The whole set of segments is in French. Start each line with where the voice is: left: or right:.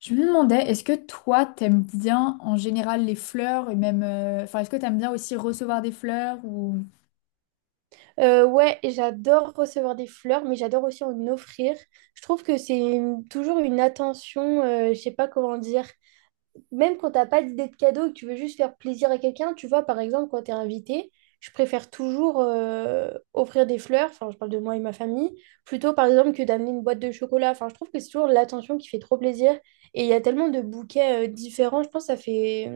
left: Je me demandais, est-ce que toi, t'aimes bien en général les fleurs et même, enfin, est-ce que t'aimes bien aussi recevoir des fleurs ou.
right: Ouais, et j'adore recevoir des fleurs, mais j'adore aussi en offrir. Je trouve que c'est toujours une attention, je sais pas comment dire. Même quand t'as pas d'idée de cadeau et que tu veux juste faire plaisir à quelqu'un, tu vois, par exemple, quand t'es invité, je préfère toujours offrir des fleurs, enfin, je parle de moi et ma famille, plutôt par exemple que d'amener une boîte de chocolat. Enfin, je trouve que c'est toujours l'attention qui fait trop plaisir. Et il y a tellement de bouquets différents, je pense que ça fait.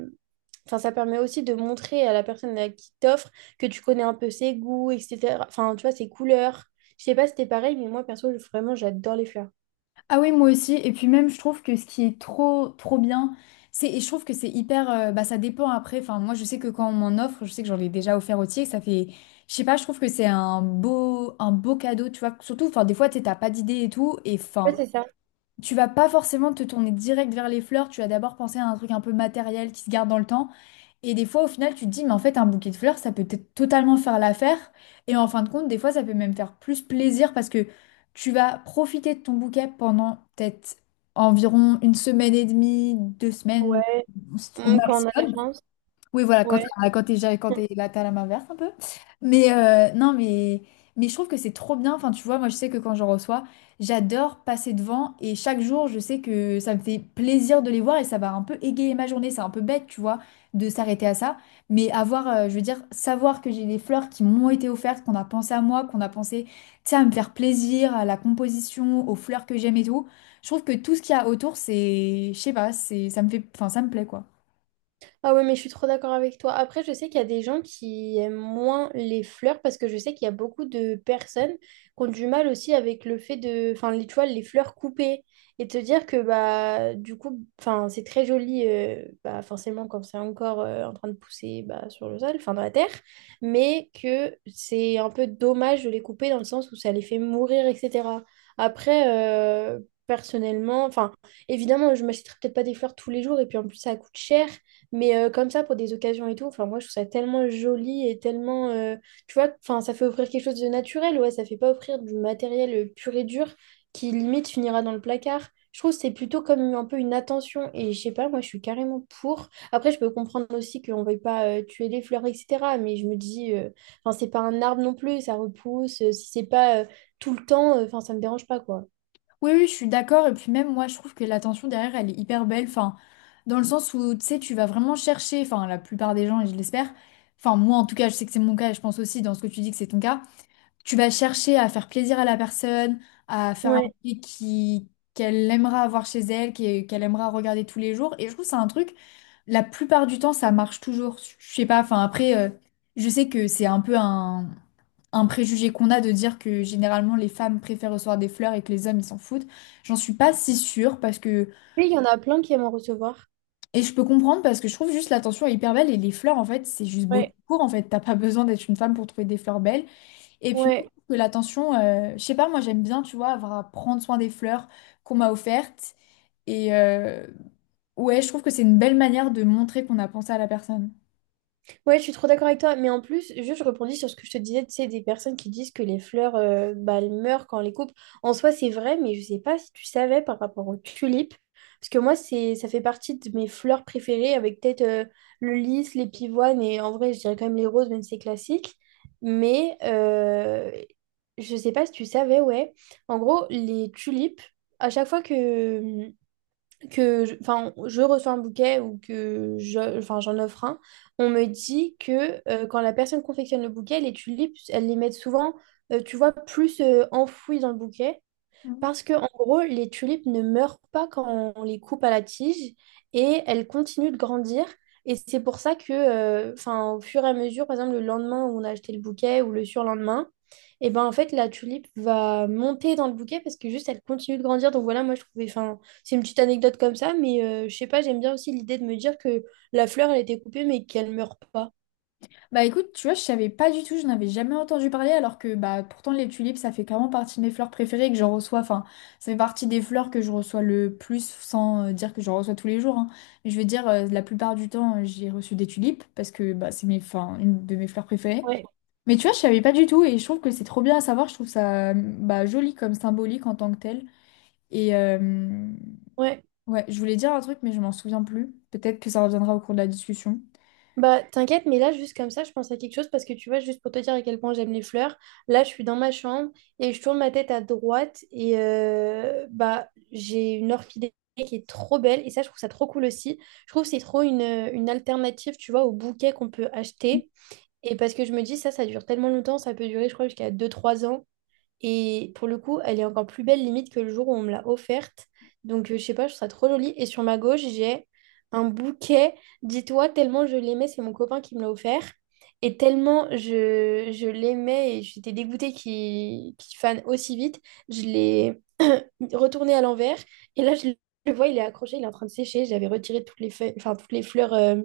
right: Enfin, ça permet aussi de montrer à la personne à qui t'offre que tu connais un peu ses goûts, etc. Enfin, tu vois, ses couleurs. Je sais pas si c'était pareil, mais moi, perso, vraiment, j'adore les fleurs.
left: Ah oui, moi aussi. Et puis même, je trouve que ce qui est trop, trop bien, c'est, et je trouve que c'est hyper, bah, ça dépend après. Enfin, moi, je sais que quand on m'en offre, je sais que j'en ai déjà offert aussi, et que ça fait, je sais pas, je trouve que c'est un beau cadeau, tu vois. Surtout, enfin, des fois, t'as pas d'idée et tout, et
right: Ouais,
left: enfin.
right: c'est ça.
left: Tu vas pas forcément te tourner direct vers les fleurs, tu vas d'abord penser à un truc un peu matériel qui se garde dans le temps. Et des fois, au final, tu te dis, mais en fait, un bouquet de fleurs, ça peut peut-être totalement faire l'affaire. Et en fin de compte, des fois, ça peut même faire plus plaisir parce que tu vas profiter de ton bouquet pendant peut-être environ une semaine et demie, 2 semaines
right: Ouais.
left: au
right: Mm, quand on a de la
left: maximum.
right: chance.
left: Oui, voilà,
right: Ouais.
left: quand t'es là, t'as la main verte un peu. Mais non, mais, je trouve que c'est trop bien. Enfin, tu vois, moi, je sais que quand j'en reçois, j'adore passer devant. Et chaque jour, je sais que ça me fait plaisir de les voir et ça va un peu égayer ma journée. C'est un peu bête, tu vois, de s'arrêter à ça. Mais avoir, je veux dire, savoir que j'ai des fleurs qui m'ont été offertes, qu'on a pensé à moi, qu'on a pensé, tu sais, à me faire plaisir, à la composition, aux fleurs que j'aime et tout. Je trouve que tout ce qu'il y a autour, c'est, je sais pas, c'est, ça me fait, enfin, ça me plaît, quoi.
right: Ah ouais, mais je suis trop d'accord avec toi. Après, je sais qu'il y a des gens qui aiment moins les fleurs parce que je sais qu'il y a beaucoup de personnes qui ont du mal aussi avec le fait de, enfin, les, tu vois, les fleurs coupées et te dire que bah du coup, enfin, c'est très joli, bah forcément quand c'est encore en train de pousser bah, sur le sol, enfin dans la terre, mais que c'est un peu dommage de les couper dans le sens où ça les fait mourir, etc. Après, euh, personnellement, enfin, évidemment, je m'achèterai peut-être pas des fleurs tous les jours et puis en plus ça coûte cher. Mais comme ça, pour des occasions et tout, enfin, moi, je trouve ça tellement joli et tellement. Tu vois, enfin, ça fait offrir quelque chose de naturel, ouais, ça fait pas offrir du matériel pur et dur qui limite finira dans le placard. Je trouve que c'est plutôt comme un peu une attention et je sais pas, moi, je suis carrément pour. Après, je peux comprendre aussi qu'on veuille pas tuer les fleurs, etc. Mais je me dis, enfin, c'est pas un arbre non plus, ça repousse. Si c'est pas tout le temps, enfin, ça me dérange pas, quoi.
left: Oui, oui, je suis d'accord. Et puis même moi, je trouve que l'attention derrière, elle est hyper belle. Enfin, dans le sens où, tu sais, tu vas vraiment chercher, enfin, la plupart des gens, et je l'espère, enfin, moi en tout cas, je sais que c'est mon cas, et je pense aussi dans ce que tu dis que c'est ton cas, tu vas chercher à faire plaisir à la personne, à faire un
right: Ouais.
left: truc qui, qu'elle aimera avoir chez elle, qui- qu'elle aimera regarder tous les jours. Et je trouve que c'est un truc, la plupart du temps, ça marche toujours. Je sais pas, enfin, après, je sais que c'est un peu un préjugé qu'on a de dire que généralement les femmes préfèrent recevoir des fleurs et que les hommes ils s'en foutent. J'en suis pas si sûre parce que
right: Mais il y en a plein qui aiment en recevoir.
left: et je peux comprendre parce que je trouve juste l'attention est hyper belle et les fleurs en fait c'est juste beau tout
right: Ouais,
left: court en fait t'as pas besoin d'être une femme pour trouver des fleurs belles et puis même
right: ouais.
left: que l'attention je sais pas moi j'aime bien tu vois avoir à prendre soin des fleurs qu'on m'a offertes et ouais je trouve que c'est une belle manière de montrer qu'on a pensé à la personne.
right: Ouais, je suis trop d'accord avec toi, mais en plus, juste je rebondis sur ce que je te disais, tu sais, des personnes qui disent que les fleurs, bah, elles meurent quand on les coupe. En soi, c'est vrai, mais je sais pas si tu savais par rapport aux tulipes, parce que moi, c'est, ça fait partie de mes fleurs préférées, avec peut-être le lys, les pivoines, et en vrai, je dirais quand même les roses, même si c'est classique. Mais je sais pas si tu savais, ouais. En gros, les tulipes, à chaque fois que, enfin, je reçois un bouquet ou que je, enfin, j'en offre un, on me dit que quand la personne confectionne le bouquet, les tulipes, elles les mettent souvent, tu vois, plus enfouies dans le bouquet parce que, en gros, les tulipes ne meurent pas quand on les coupe à la tige et elles continuent de grandir. Et c'est pour ça que, enfin, au fur et à mesure, par exemple, le lendemain où on a acheté le bouquet ou le surlendemain, et ben en fait, la tulipe va monter dans le bouquet parce que juste elle continue de grandir. Donc voilà, moi je trouvais, enfin, c'est une petite anecdote comme ça, mais je sais pas, j'aime bien aussi l'idée de me dire que la fleur, elle a été coupée mais qu'elle meurt pas.
left: Bah écoute, tu vois, je savais pas du tout, je n'avais jamais entendu parler, alors que bah pourtant les tulipes, ça fait clairement partie de mes fleurs préférées et que j'en reçois, enfin, ça fait partie des fleurs que je reçois le plus, sans dire que j'en reçois tous les jours, hein. Mais je veux dire, la plupart du temps, j'ai reçu des tulipes, parce que bah c'est mes, enfin, une de mes fleurs préférées.
right: Ouais,
left: Mais tu vois, je savais pas du tout, et je trouve que c'est trop bien à savoir, je trouve ça bah, joli comme symbolique en tant que tel. Et
right: ouais.
left: ouais, je voulais dire un truc, mais je m'en souviens plus. Peut-être que ça reviendra au cours de la discussion.
right: Bah, t'inquiète, mais là, juste comme ça, je pense à quelque chose parce que tu vois, juste pour te dire à quel point j'aime les fleurs, là, je suis dans ma chambre et je tourne ma tête à droite et bah, j'ai une orchidée qui est trop belle et ça, je trouve ça trop cool aussi. Je trouve que c'est trop une alternative, tu vois, au bouquet qu'on peut acheter. Et parce que je me dis, ça dure tellement longtemps, ça peut durer, je crois, jusqu'à 2 3 ans. Et pour le coup, elle est encore plus belle limite que le jour où on me l'a offerte. Donc, je sais pas, je trouve ça trop joli. Et sur ma gauche, j'ai un bouquet. Dis-toi, tellement je l'aimais, c'est mon copain qui me l'a offert. Et tellement je l'aimais et j'étais dégoûtée qu'il fane aussi vite, je l'ai retourné à l'envers. Et là, je le vois, il est accroché, il est en train de sécher. J'avais retiré toutes les feuilles, enfin, toutes les fleurs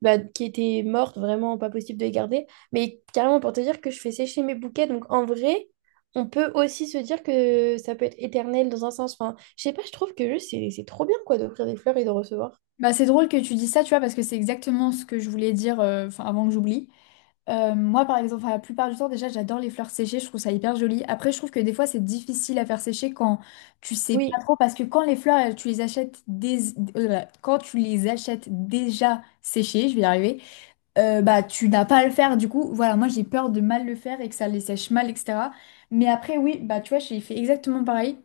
right: bah, qui étaient mortes, vraiment pas possible de les garder. Mais carrément, pour te dire que je fais sécher mes bouquets. Donc, en vrai, on peut aussi se dire que ça peut être éternel dans un sens. Enfin, je sais pas, je trouve que juste, c'est trop bien, quoi, d'offrir des fleurs et de recevoir.
left: Bah, c'est drôle que tu dis ça, tu vois, parce que c'est exactement ce que je voulais dire enfin, avant que j'oublie. Moi, par exemple, enfin, la plupart du temps, déjà, j'adore les fleurs séchées, je trouve ça hyper joli. Après, je trouve que des fois, c'est difficile à faire sécher quand tu sais pas
right: Oui,
left: trop, parce que quand les fleurs, elles, tu les achètes là, quand tu les achètes déjà séchées, je vais y arriver, bah, tu n'as pas à le faire. Du coup, voilà, moi, j'ai peur de mal le faire et que ça les sèche mal, etc. Mais après, oui, bah, tu vois, j'ai fait exactement pareil.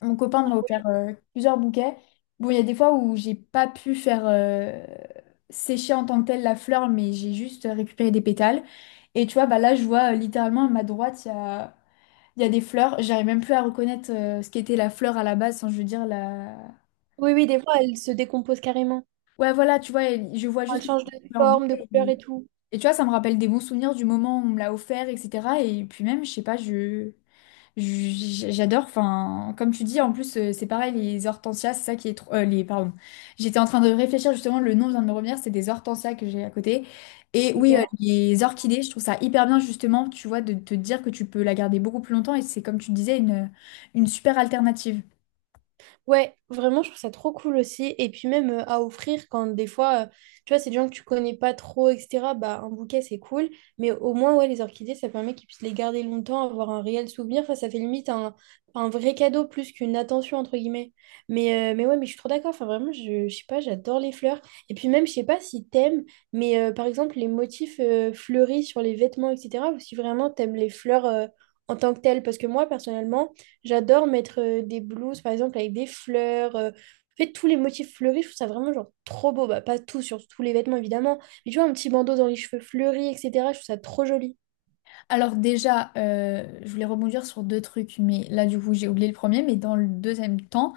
left: Mon copain m'a offert plusieurs bouquets. Bon, il y a des fois où j'ai pas pu faire sécher en tant que telle la fleur, mais j'ai juste récupéré des pétales. Et tu vois, bah là, je vois littéralement à ma droite, il y a des fleurs. J'arrive même plus à reconnaître ce qu'était la fleur à la base, sans je veux dire la.
right: oui, oui, des fois, elles se décomposent carrément.
left: Ouais, voilà, tu vois, elle- je vois
right: Elles
left: juste que c'est
right: changent de
left: une fleur
right: forme, de
left: bouquet.
right: couleur et tout.
left: Et tu vois, ça me rappelle des bons souvenirs du moment où on me l'a offert, etc. Et puis même, je sais pas, je. J'adore, enfin, comme tu dis, en plus, c'est pareil, les hortensias, c'est ça qui est trop. Pardon. J'étais en train de réfléchir justement, le nom vient de me revenir, c'est des hortensias que j'ai à côté. Et
right: Donc,
left: oui, les orchidées, je trouve ça hyper bien justement, tu vois, de te dire que tu peux la garder beaucoup plus longtemps et c'est comme tu disais, une super alternative.
right: ouais, vraiment, je trouve ça trop cool aussi. Et puis même à offrir quand des fois, tu vois, c'est des gens que tu connais pas trop, etc. Bah, un bouquet, c'est cool. Mais au moins, ouais, les orchidées, ça permet qu'ils puissent les garder longtemps, avoir un réel souvenir. Enfin, ça fait limite un vrai cadeau plus qu'une attention, entre guillemets. Mais, ouais, mais je suis trop d'accord. Enfin, vraiment, je sais pas, j'adore les fleurs. Et puis même, je sais pas si t'aimes, mais par exemple, les motifs fleuris sur les vêtements, etc. Ou si vraiment t'aimes les fleurs en tant que telles. Parce que moi, personnellement, j'adore mettre des blouses, par exemple, avec des fleurs. En fait, tous les motifs fleuris, je trouve ça vraiment genre trop beau. Bah, pas tout, sur tous les vêtements, évidemment. Mais tu vois, un petit bandeau dans les cheveux fleuris, etc. Je trouve ça trop joli.
left: Alors, déjà, je voulais rebondir sur deux trucs, mais là, du coup, j'ai oublié le premier, mais dans le deuxième temps.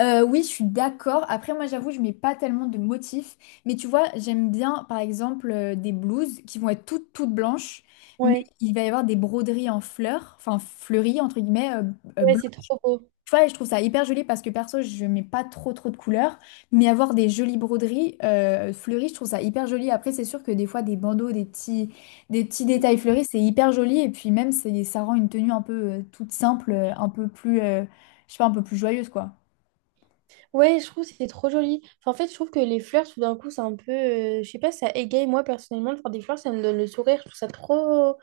left: Oui, je suis d'accord. Après, moi, j'avoue, je mets pas tellement de motifs. Mais tu vois, j'aime bien, par exemple, des blouses qui vont être toutes, toutes blanches, mais
right: Ouais.
left: il va y avoir des broderies en fleurs, enfin fleuries, entre guillemets,
right: Ouais, c'est
left: blanches.
right: trop beau.
left: Tu vois, et je trouve ça hyper joli parce que perso, je mets pas trop, trop de couleurs. Mais avoir des jolies broderies fleuries, je trouve ça hyper joli. Après, c'est sûr que des fois, des bandeaux, des petits détails fleuris, c'est hyper joli. Et puis même, c'est- ça rend une tenue un peu toute simple, un peu plus, je sais pas, un peu plus joyeuse, quoi.
right: Ouais, je trouve que c'est trop joli. Enfin, en fait, je trouve que les fleurs, tout d'un coup, c'est un peu... je sais pas, ça égaye. Moi, personnellement, de faire des fleurs, ça me donne le sourire. Je trouve ça trop...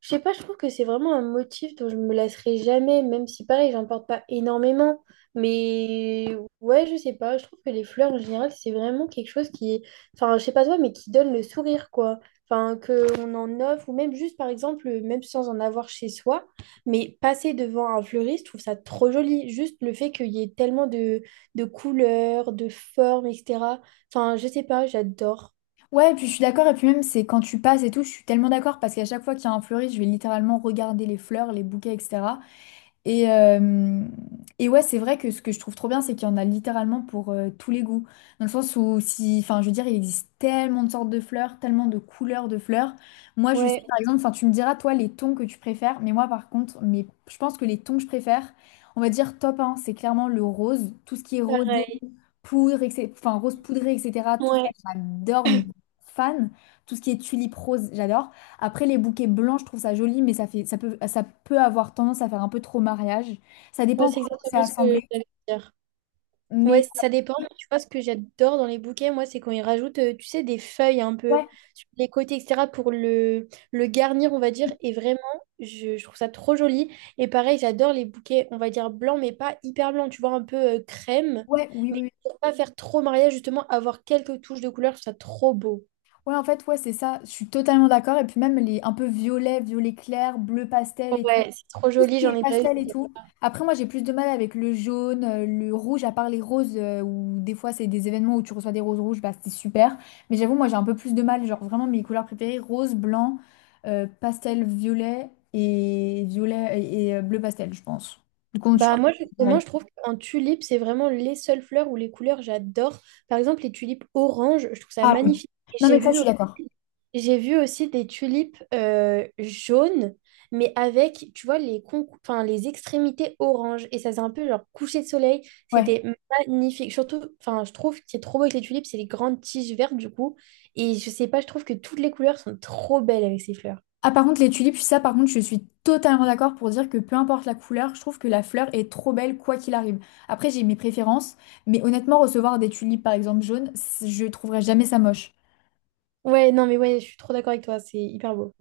right: Je sais pas, je trouve que c'est vraiment un motif dont je me lasserai jamais, même si pareil, j'en porte pas énormément. Mais ouais, je sais pas, je trouve que les fleurs en général, c'est vraiment quelque chose qui, enfin, je sais pas toi, mais qui donne le sourire, quoi. Enfin, qu'on en offre, ou même juste, par exemple, même sans en avoir chez soi, mais passer devant un fleuriste, je trouve ça trop joli. Juste le fait qu'il y ait tellement de couleurs, de formes, etc. Enfin, je sais pas, j'adore.
left: Ouais, et puis je suis d'accord, et puis même c'est quand tu passes et tout, je suis tellement d'accord parce qu'à chaque fois qu'il y a un fleuriste, je vais littéralement regarder les fleurs, les bouquets, etc. Et, euh, et ouais, c'est vrai que ce que je trouve trop bien, c'est qu'il y en a littéralement pour tous les goûts. Dans le sens où, si, enfin, je veux dire, il existe tellement de sortes de fleurs, tellement de couleurs de fleurs. Moi, je sais,
right: Ouais,
left: par exemple, enfin, tu me diras, toi, les tons que tu préfères. Mais moi, par contre, mais je pense que les tons que je préfère, on va dire top 1, c'est clairement le rose. Tout ce qui est rosé,
right: pareil.
left: poudre, etc., enfin, rose poudrée, etc., tout ça,
right: Ouais,
left: j'adore, mais fan. Tout ce qui est tulipe rose, j'adore. Après, les bouquets blancs, je trouve ça joli, mais ça fait, ça peut avoir tendance à faire un peu trop mariage. Ça
right: ouais,
left: dépend
right: c'est
left: comment c'est
right: exactement ce que
left: assemblé.
right: j'allais dire.
left: Mais
right: Ouais, ça dépend. Mais tu vois, ce que j'adore dans les bouquets, moi, c'est quand ils rajoutent, tu sais, des feuilles un peu
left: ouais,
right: sur les côtés, etc., pour le garnir, on va dire. Et vraiment, je trouve ça trop joli. Et pareil, j'adore les bouquets, on va dire blancs, mais pas hyper blancs, tu vois, un peu crème.
left: ouais, oui,
right: Mais
left: oui. Oui.
right: pour pas faire trop mariage, justement, avoir quelques touches de couleur, je trouve ça trop beau.
left: Ouais, en fait, ouais, c'est ça. Je suis totalement d'accord. Et puis même les un peu violet, violet clair, bleu pastel et tout
right: Ouais, c'est trop
left: ce
right: joli,
left: qui
right: j'en
left: est
right: ai déjà eu.
left: pastel et tout. Après, moi, j'ai plus de mal avec le jaune, le rouge, à part les roses, où des fois, c'est des événements où tu reçois des roses rouges, bah, c'est super. Mais j'avoue, moi, j'ai un peu plus de mal. Genre, vraiment, mes couleurs préférées, rose, blanc, pastel, violet et violet et, bleu pastel, je pense. Du coup, je
right: Bah
left: pense que
right: moi
left: c'est
right: justement
left: pareil.
right: je trouve qu'en tulipe c'est vraiment les seules fleurs où les couleurs j'adore. Par exemple les tulipes orange, je trouve ça
left: Ah oui.
right: magnifique. Et
left: Non,
right: j'ai
left: mais ça, je
right: vu
left: suis d'accord.
right: aussi, j'ai vu aussi des tulipes jaunes mais avec tu vois enfin les extrémités orange et ça faisait un peu genre coucher de soleil,
left: Ouais.
right: c'était magnifique. Surtout enfin je trouve que c'est trop beau avec les tulipes, c'est les grandes tiges vertes du coup et je sais pas, je trouve que toutes les couleurs sont trop belles avec ces fleurs.
left: Ah par contre les tulipes, ça par contre je suis totalement d'accord pour dire que peu importe la couleur, je trouve que la fleur est trop belle quoi qu'il arrive. Après j'ai mes préférences, mais honnêtement recevoir des tulipes par exemple jaunes, je trouverais jamais ça moche.
right: Ouais, non mais ouais, je suis trop d'accord avec toi, c'est hyper beau.